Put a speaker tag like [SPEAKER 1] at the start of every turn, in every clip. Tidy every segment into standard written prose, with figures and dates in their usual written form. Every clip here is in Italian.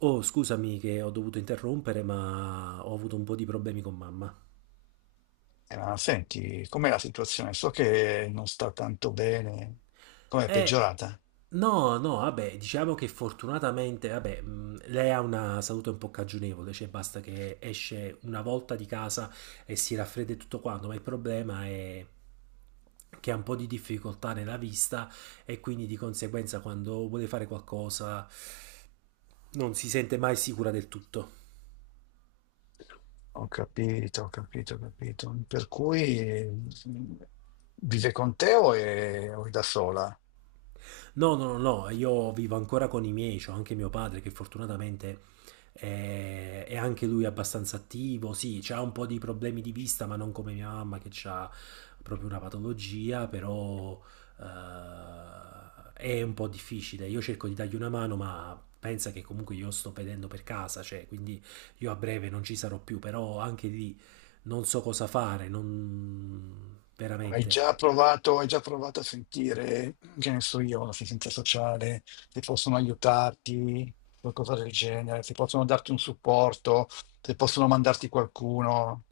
[SPEAKER 1] Oh, scusami che ho dovuto interrompere, ma ho avuto un po' di problemi con mamma.
[SPEAKER 2] Ma senti, com'è la situazione? So che non sta tanto bene. Com'è
[SPEAKER 1] Eh,
[SPEAKER 2] peggiorata?
[SPEAKER 1] no, no, vabbè, diciamo che fortunatamente, vabbè, lei ha una salute un po' cagionevole, cioè basta che esce una volta di casa e si raffredda e tutto quanto, ma il problema è che ha un po' di difficoltà nella vista e quindi di conseguenza quando vuole fare qualcosa non si sente mai sicura del tutto.
[SPEAKER 2] Ho capito, ho capito, ho capito. Per cui vive con te o è da sola?
[SPEAKER 1] No, no, no, no, io vivo ancora con i miei, c'ho anche mio padre che fortunatamente è anche lui abbastanza attivo, sì, c'ha un po' di problemi di vista, ma non come mia mamma che ha proprio una patologia, però è un po' difficile. Io cerco di dargli una mano, ma pensa che comunque io sto pedendo per casa, cioè, quindi io a breve non ci sarò più, però anche lì non so cosa fare, non veramente.
[SPEAKER 2] Hai già provato a sentire, che ne so io, l'assistenza sociale, se possono aiutarti, qualcosa del genere, se possono darti un supporto, se possono mandarti qualcuno.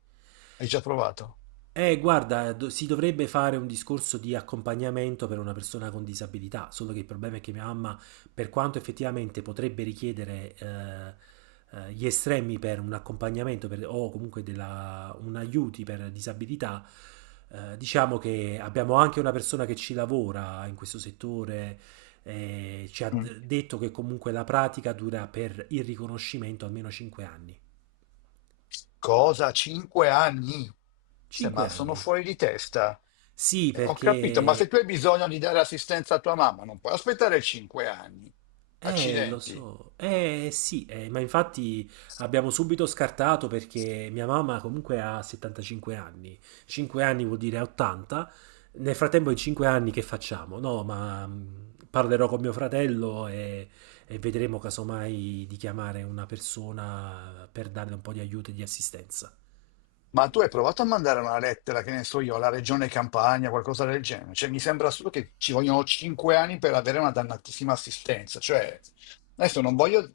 [SPEAKER 2] Hai già provato?
[SPEAKER 1] Guarda, si dovrebbe fare un discorso di accompagnamento per una persona con disabilità, solo che il problema è che mia mamma, per quanto effettivamente potrebbe richiedere gli estremi per un accompagnamento o comunque un aiuti per disabilità, diciamo che abbiamo anche una persona che ci lavora in questo settore, ci ha
[SPEAKER 2] Mm.
[SPEAKER 1] detto che comunque la pratica dura per il riconoscimento almeno 5 anni.
[SPEAKER 2] Cosa? Cinque anni? Se
[SPEAKER 1] 5
[SPEAKER 2] ma sono
[SPEAKER 1] anni.
[SPEAKER 2] fuori di testa.
[SPEAKER 1] Sì,
[SPEAKER 2] Ho capito, ma se
[SPEAKER 1] perché.
[SPEAKER 2] tu hai bisogno di dare assistenza a tua mamma, non puoi aspettare cinque anni.
[SPEAKER 1] Lo
[SPEAKER 2] Accidenti.
[SPEAKER 1] so, eh sì, ma infatti abbiamo subito scartato perché mia mamma comunque ha 75 anni, 5 anni vuol dire 80, nel frattempo in 5 anni che facciamo? No, ma parlerò con mio fratello e vedremo casomai di chiamare una persona per darle un po' di aiuto e di assistenza.
[SPEAKER 2] Ma tu hai provato a mandare una lettera, che ne so io, alla regione Campania, qualcosa del genere? Cioè, mi sembra solo che ci vogliono cinque anni per avere una dannatissima assistenza. Cioè, adesso non voglio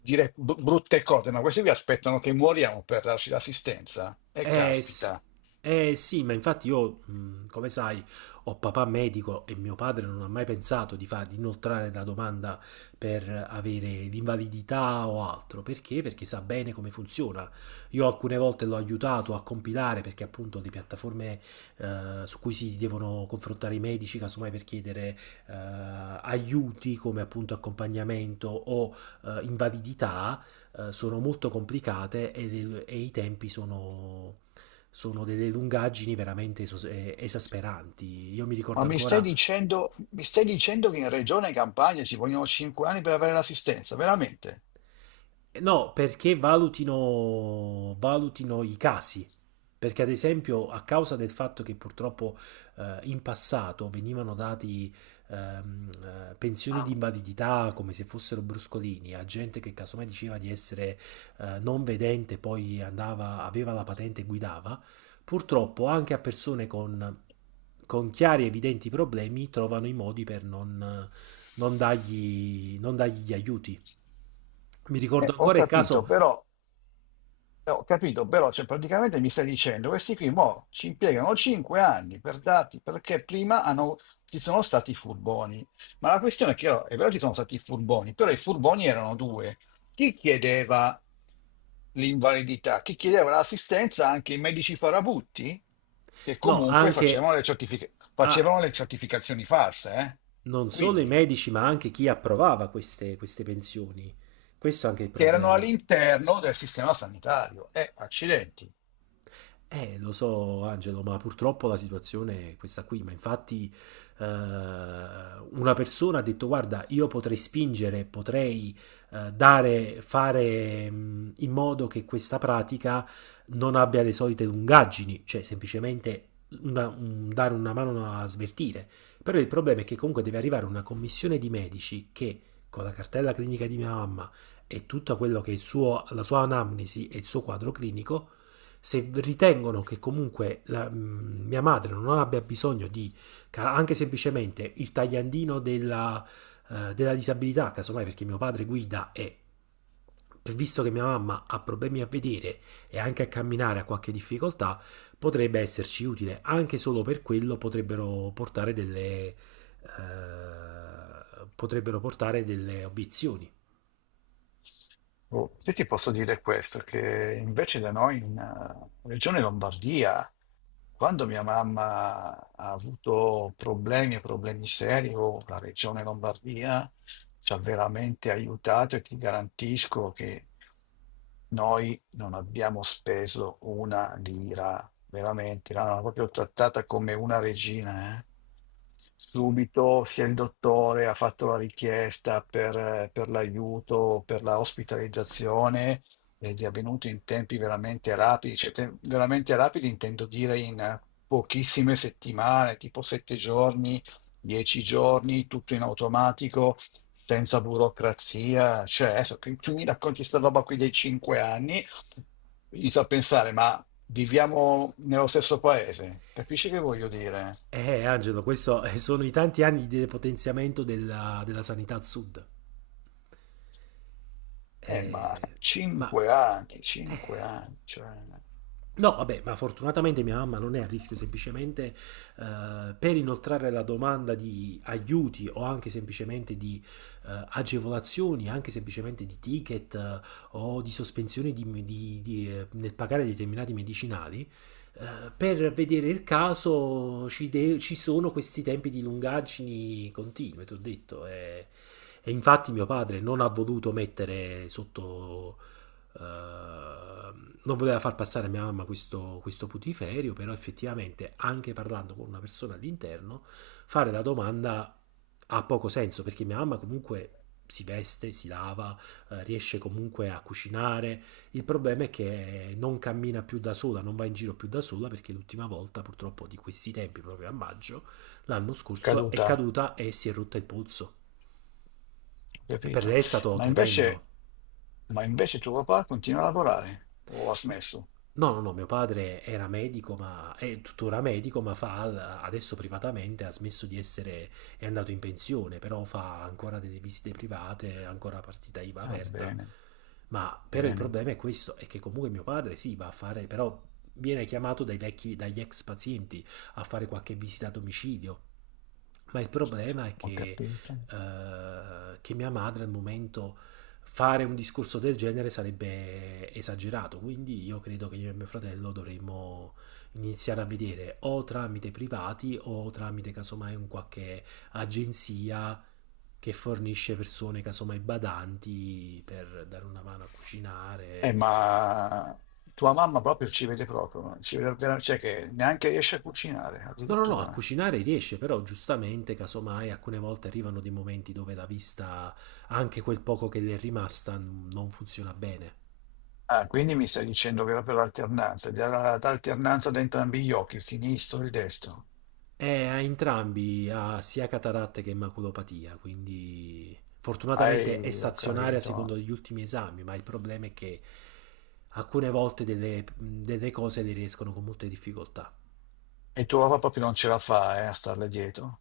[SPEAKER 2] dire bu- brutte cose, ma questi vi aspettano che muoriamo per darci l'assistenza. E
[SPEAKER 1] Eh, sì-
[SPEAKER 2] caspita.
[SPEAKER 1] sì, ma infatti io, come sai, ho papà medico e mio padre non ha mai pensato di inoltrare la domanda per avere l'invalidità o altro. Perché? Perché sa bene come funziona. Io alcune volte l'ho aiutato a compilare perché appunto le piattaforme su cui si devono confrontare i medici, casomai per chiedere eh, aiuti come appunto accompagnamento o invalidità sono molto complicate e i tempi sono delle lungaggini veramente esasperanti. Io mi
[SPEAKER 2] Ma
[SPEAKER 1] ricordo ancora.
[SPEAKER 2] mi stai dicendo che in Regione Campania ci vogliono cinque anni per avere l'assistenza, veramente?
[SPEAKER 1] No, perché valutino i casi. Perché, ad esempio, a causa del fatto che purtroppo in passato venivano dati ehm, pensioni di invalidità come se fossero bruscolini a gente che casomai diceva di essere non vedente, poi andava, aveva la patente e guidava, purtroppo anche a persone con chiari e evidenti problemi trovano i modi per non dargli gli aiuti. Mi ricordo
[SPEAKER 2] Eh, ho
[SPEAKER 1] ancora il
[SPEAKER 2] capito,
[SPEAKER 1] caso.
[SPEAKER 2] però, ho capito, però, cioè, praticamente mi stai dicendo, questi qui mo ci impiegano 5 anni per dati, perché prima hanno- ci sono stati furboni. Ma la questione è che oh, è vero ci sono stati furboni, però i furboni erano due. Chi chiedeva l'invalidità? Chi chiedeva l'assistenza? Anche i medici farabutti, che
[SPEAKER 1] No,
[SPEAKER 2] comunque
[SPEAKER 1] anche
[SPEAKER 2] facevano le, certific-
[SPEAKER 1] a
[SPEAKER 2] facevano le certificazioni false, eh?
[SPEAKER 1] non solo i
[SPEAKER 2] Quindi,
[SPEAKER 1] medici, ma anche chi approvava queste pensioni. Questo è anche il
[SPEAKER 2] che erano
[SPEAKER 1] problema.
[SPEAKER 2] all'interno del sistema sanitario. Accidenti.
[SPEAKER 1] Lo so, Angelo, ma purtroppo la situazione è questa qui. Ma infatti, una persona ha detto: Guarda, io potrei spingere, potrei dare, fare in modo che questa pratica non abbia le solite lungaggini, cioè semplicemente dare una mano a svertire. Però il problema è che comunque deve arrivare una commissione di medici che con la cartella clinica di mia mamma, e tutta quello che è il suo, la sua anamnesi e il suo quadro clinico, se ritengono che comunque mia madre non abbia bisogno di anche semplicemente il tagliandino della disabilità, casomai perché mio padre guida e visto che mia mamma ha problemi a vedere e anche a camminare ha qualche difficoltà, potrebbe esserci utile. Anche solo per quello potrebbero portare delle obiezioni.
[SPEAKER 2] Oh, io ti posso dire questo, che invece da noi in Regione Lombardia, quando mia mamma ha avuto problemi, problemi seri, oh, la Regione Lombardia ci ha veramente aiutato e ti garantisco che noi non abbiamo speso una lira, veramente, l'hanno proprio trattata come una regina. Eh. Subito sia il dottore ha fatto la richiesta per l'aiuto, per la ospitalizzazione ed è avvenuto in tempi veramente rapidi, cioè te- veramente rapidi intendo dire in pochissime settimane, tipo 7 giorni, 10 giorni, tutto in automatico, senza burocrazia. Cioè, adesso tu, tu mi racconti sta roba qui dei cinque anni, inizio a pensare, ma viviamo nello stesso paese? Capisci che voglio dire?
[SPEAKER 1] Angelo, questo sono i tanti anni di depotenziamento della sanità al sud.
[SPEAKER 2] Ma
[SPEAKER 1] Eh, ma
[SPEAKER 2] cinque anni, cioè,
[SPEAKER 1] No, vabbè, ma fortunatamente mia mamma non è a rischio, semplicemente per inoltrare la domanda di aiuti o anche semplicemente di agevolazioni, anche semplicemente di ticket o di sospensioni nel pagare determinati medicinali, per vedere il caso ci sono questi tempi di lungaggini continue, ti ho detto. E infatti mio padre non ha voluto mettere sotto eh, non voleva far passare a mia mamma questo putiferio, però effettivamente anche parlando con una persona all'interno, fare la domanda ha poco senso perché mia mamma comunque si veste, si lava, riesce comunque a cucinare. Il problema è che non cammina più da sola, non va in giro più da sola perché l'ultima volta, purtroppo, di questi tempi, proprio a maggio, l'anno scorso, è
[SPEAKER 2] caduta,
[SPEAKER 1] caduta e si è rotta il polso.
[SPEAKER 2] ho
[SPEAKER 1] E per
[SPEAKER 2] capito?
[SPEAKER 1] lei è stato
[SPEAKER 2] Ma
[SPEAKER 1] tremendo.
[SPEAKER 2] invece, ma invece tuo papà continua a lavorare, o ha smesso?
[SPEAKER 1] No, no, no, mio padre era medico, ma è tuttora medico, ma fa adesso privatamente, ha smesso di essere, è andato in pensione, però fa ancora delle visite private, ancora partita IVA
[SPEAKER 2] Ah,
[SPEAKER 1] aperta.
[SPEAKER 2] bene,
[SPEAKER 1] Ma però il
[SPEAKER 2] bene,
[SPEAKER 1] problema è questo, è che comunque mio padre sì, va a fare, però viene chiamato dai vecchi, dagli ex pazienti a fare qualche visita a domicilio. Ma il problema è
[SPEAKER 2] ho
[SPEAKER 1] che
[SPEAKER 2] capito.
[SPEAKER 1] eh, che mia madre al momento fare un discorso del genere sarebbe esagerato, quindi io credo che io e mio fratello dovremmo iniziare a vedere o tramite privati o tramite casomai un qualche agenzia che fornisce persone casomai badanti per dare una mano a cucinare.
[SPEAKER 2] Ma tua mamma proprio, ci vede vera- cioè che neanche riesce a cucinare,
[SPEAKER 1] No, no, no, a
[SPEAKER 2] addirittura.
[SPEAKER 1] cucinare riesce, però giustamente, casomai, alcune volte arrivano dei momenti dove la vista, anche quel poco che le è rimasta, non funziona bene.
[SPEAKER 2] Ah, quindi mi stai dicendo che era per l'alternanza, data l'alternanza da entrambi gli occhi, il sinistro e il destro.
[SPEAKER 1] A entrambi ha sia cataratta che maculopatia, quindi
[SPEAKER 2] Ehi,
[SPEAKER 1] fortunatamente è
[SPEAKER 2] ho
[SPEAKER 1] stazionaria
[SPEAKER 2] capito.
[SPEAKER 1] secondo gli ultimi esami, ma il problema è che alcune volte delle cose le riescono con molte difficoltà.
[SPEAKER 2] E tua papà proprio non ce la fa, a starle dietro.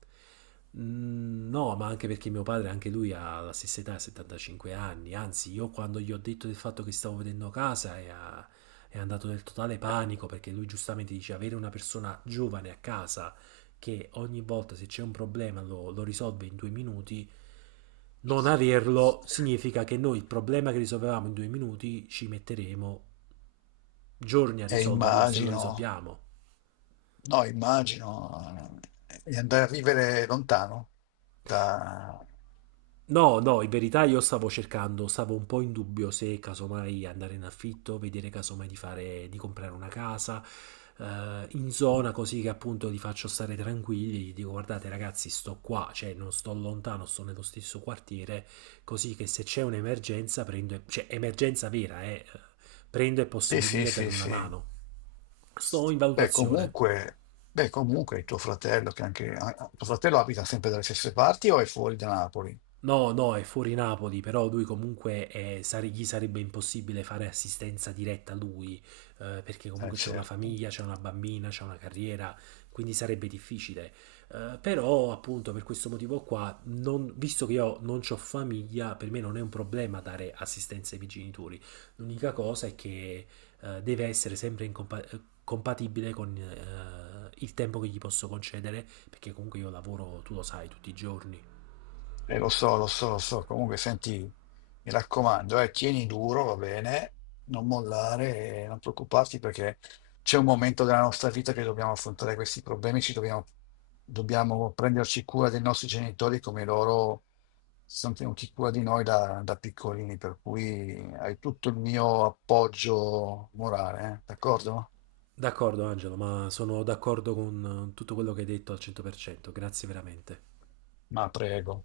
[SPEAKER 1] Mm, no, ma anche perché mio padre, anche lui ha la stessa età, 75 anni. Anzi, io quando gli ho detto del fatto che stavo vedendo casa è andato nel totale
[SPEAKER 2] Eh,
[SPEAKER 1] panico perché lui giustamente dice avere una persona giovane a casa che ogni volta se c'è un problema lo risolve in due minuti, non averlo significa che noi il problema che risolvevamo in due minuti ci metteremo giorni a
[SPEAKER 2] E
[SPEAKER 1] risolverlo se lo
[SPEAKER 2] immagino,
[SPEAKER 1] risolviamo.
[SPEAKER 2] no, immagino, di andare a vivere lontano da,
[SPEAKER 1] No, no, in verità io stavo cercando, stavo un po' in dubbio se casomai andare in affitto, vedere casomai di fare, di comprare una casa in zona così che appunto li faccio stare tranquilli, gli dico guardate ragazzi sto qua, cioè non sto lontano, sto nello stesso quartiere, così che se c'è un'emergenza prendo, cioè emergenza vera, prendo e posso
[SPEAKER 2] sì, sì,
[SPEAKER 1] venire e darvi
[SPEAKER 2] sì,
[SPEAKER 1] una
[SPEAKER 2] sì.
[SPEAKER 1] mano. Sto in
[SPEAKER 2] Beh,
[SPEAKER 1] valutazione.
[SPEAKER 2] comunque, beh, comunque il tuo fratello, che anche, ah, ah, tuo fratello abita sempre dalle stesse parti o è fuori da Napoli?
[SPEAKER 1] No, no, è fuori Napoli, però lui comunque gli sarebbe impossibile fare assistenza diretta a lui, perché comunque c'è una
[SPEAKER 2] Certo.
[SPEAKER 1] famiglia, c'è una bambina, c'è una carriera, quindi sarebbe difficile. Però appunto per questo motivo qua, visto che io non ho famiglia, per me non è un problema dare assistenza ai miei genitori. L'unica cosa è che deve essere sempre in compatibile con il tempo che gli posso concedere, perché comunque io lavoro, tu lo sai, tutti i giorni.
[SPEAKER 2] Lo so, lo so, lo so. Comunque, senti, mi raccomando, tieni duro, va bene, non mollare, non preoccuparti perché c'è un momento della nostra vita che dobbiamo affrontare questi problemi, ci dobbiamo, dobbiamo prenderci cura dei nostri genitori come loro si sono tenuti cura di noi da, da piccolini, per cui hai tutto il mio appoggio morale, d'accordo?
[SPEAKER 1] D'accordo Angelo, ma sono d'accordo con tutto quello che hai detto al 100%, grazie veramente.
[SPEAKER 2] Ma prego.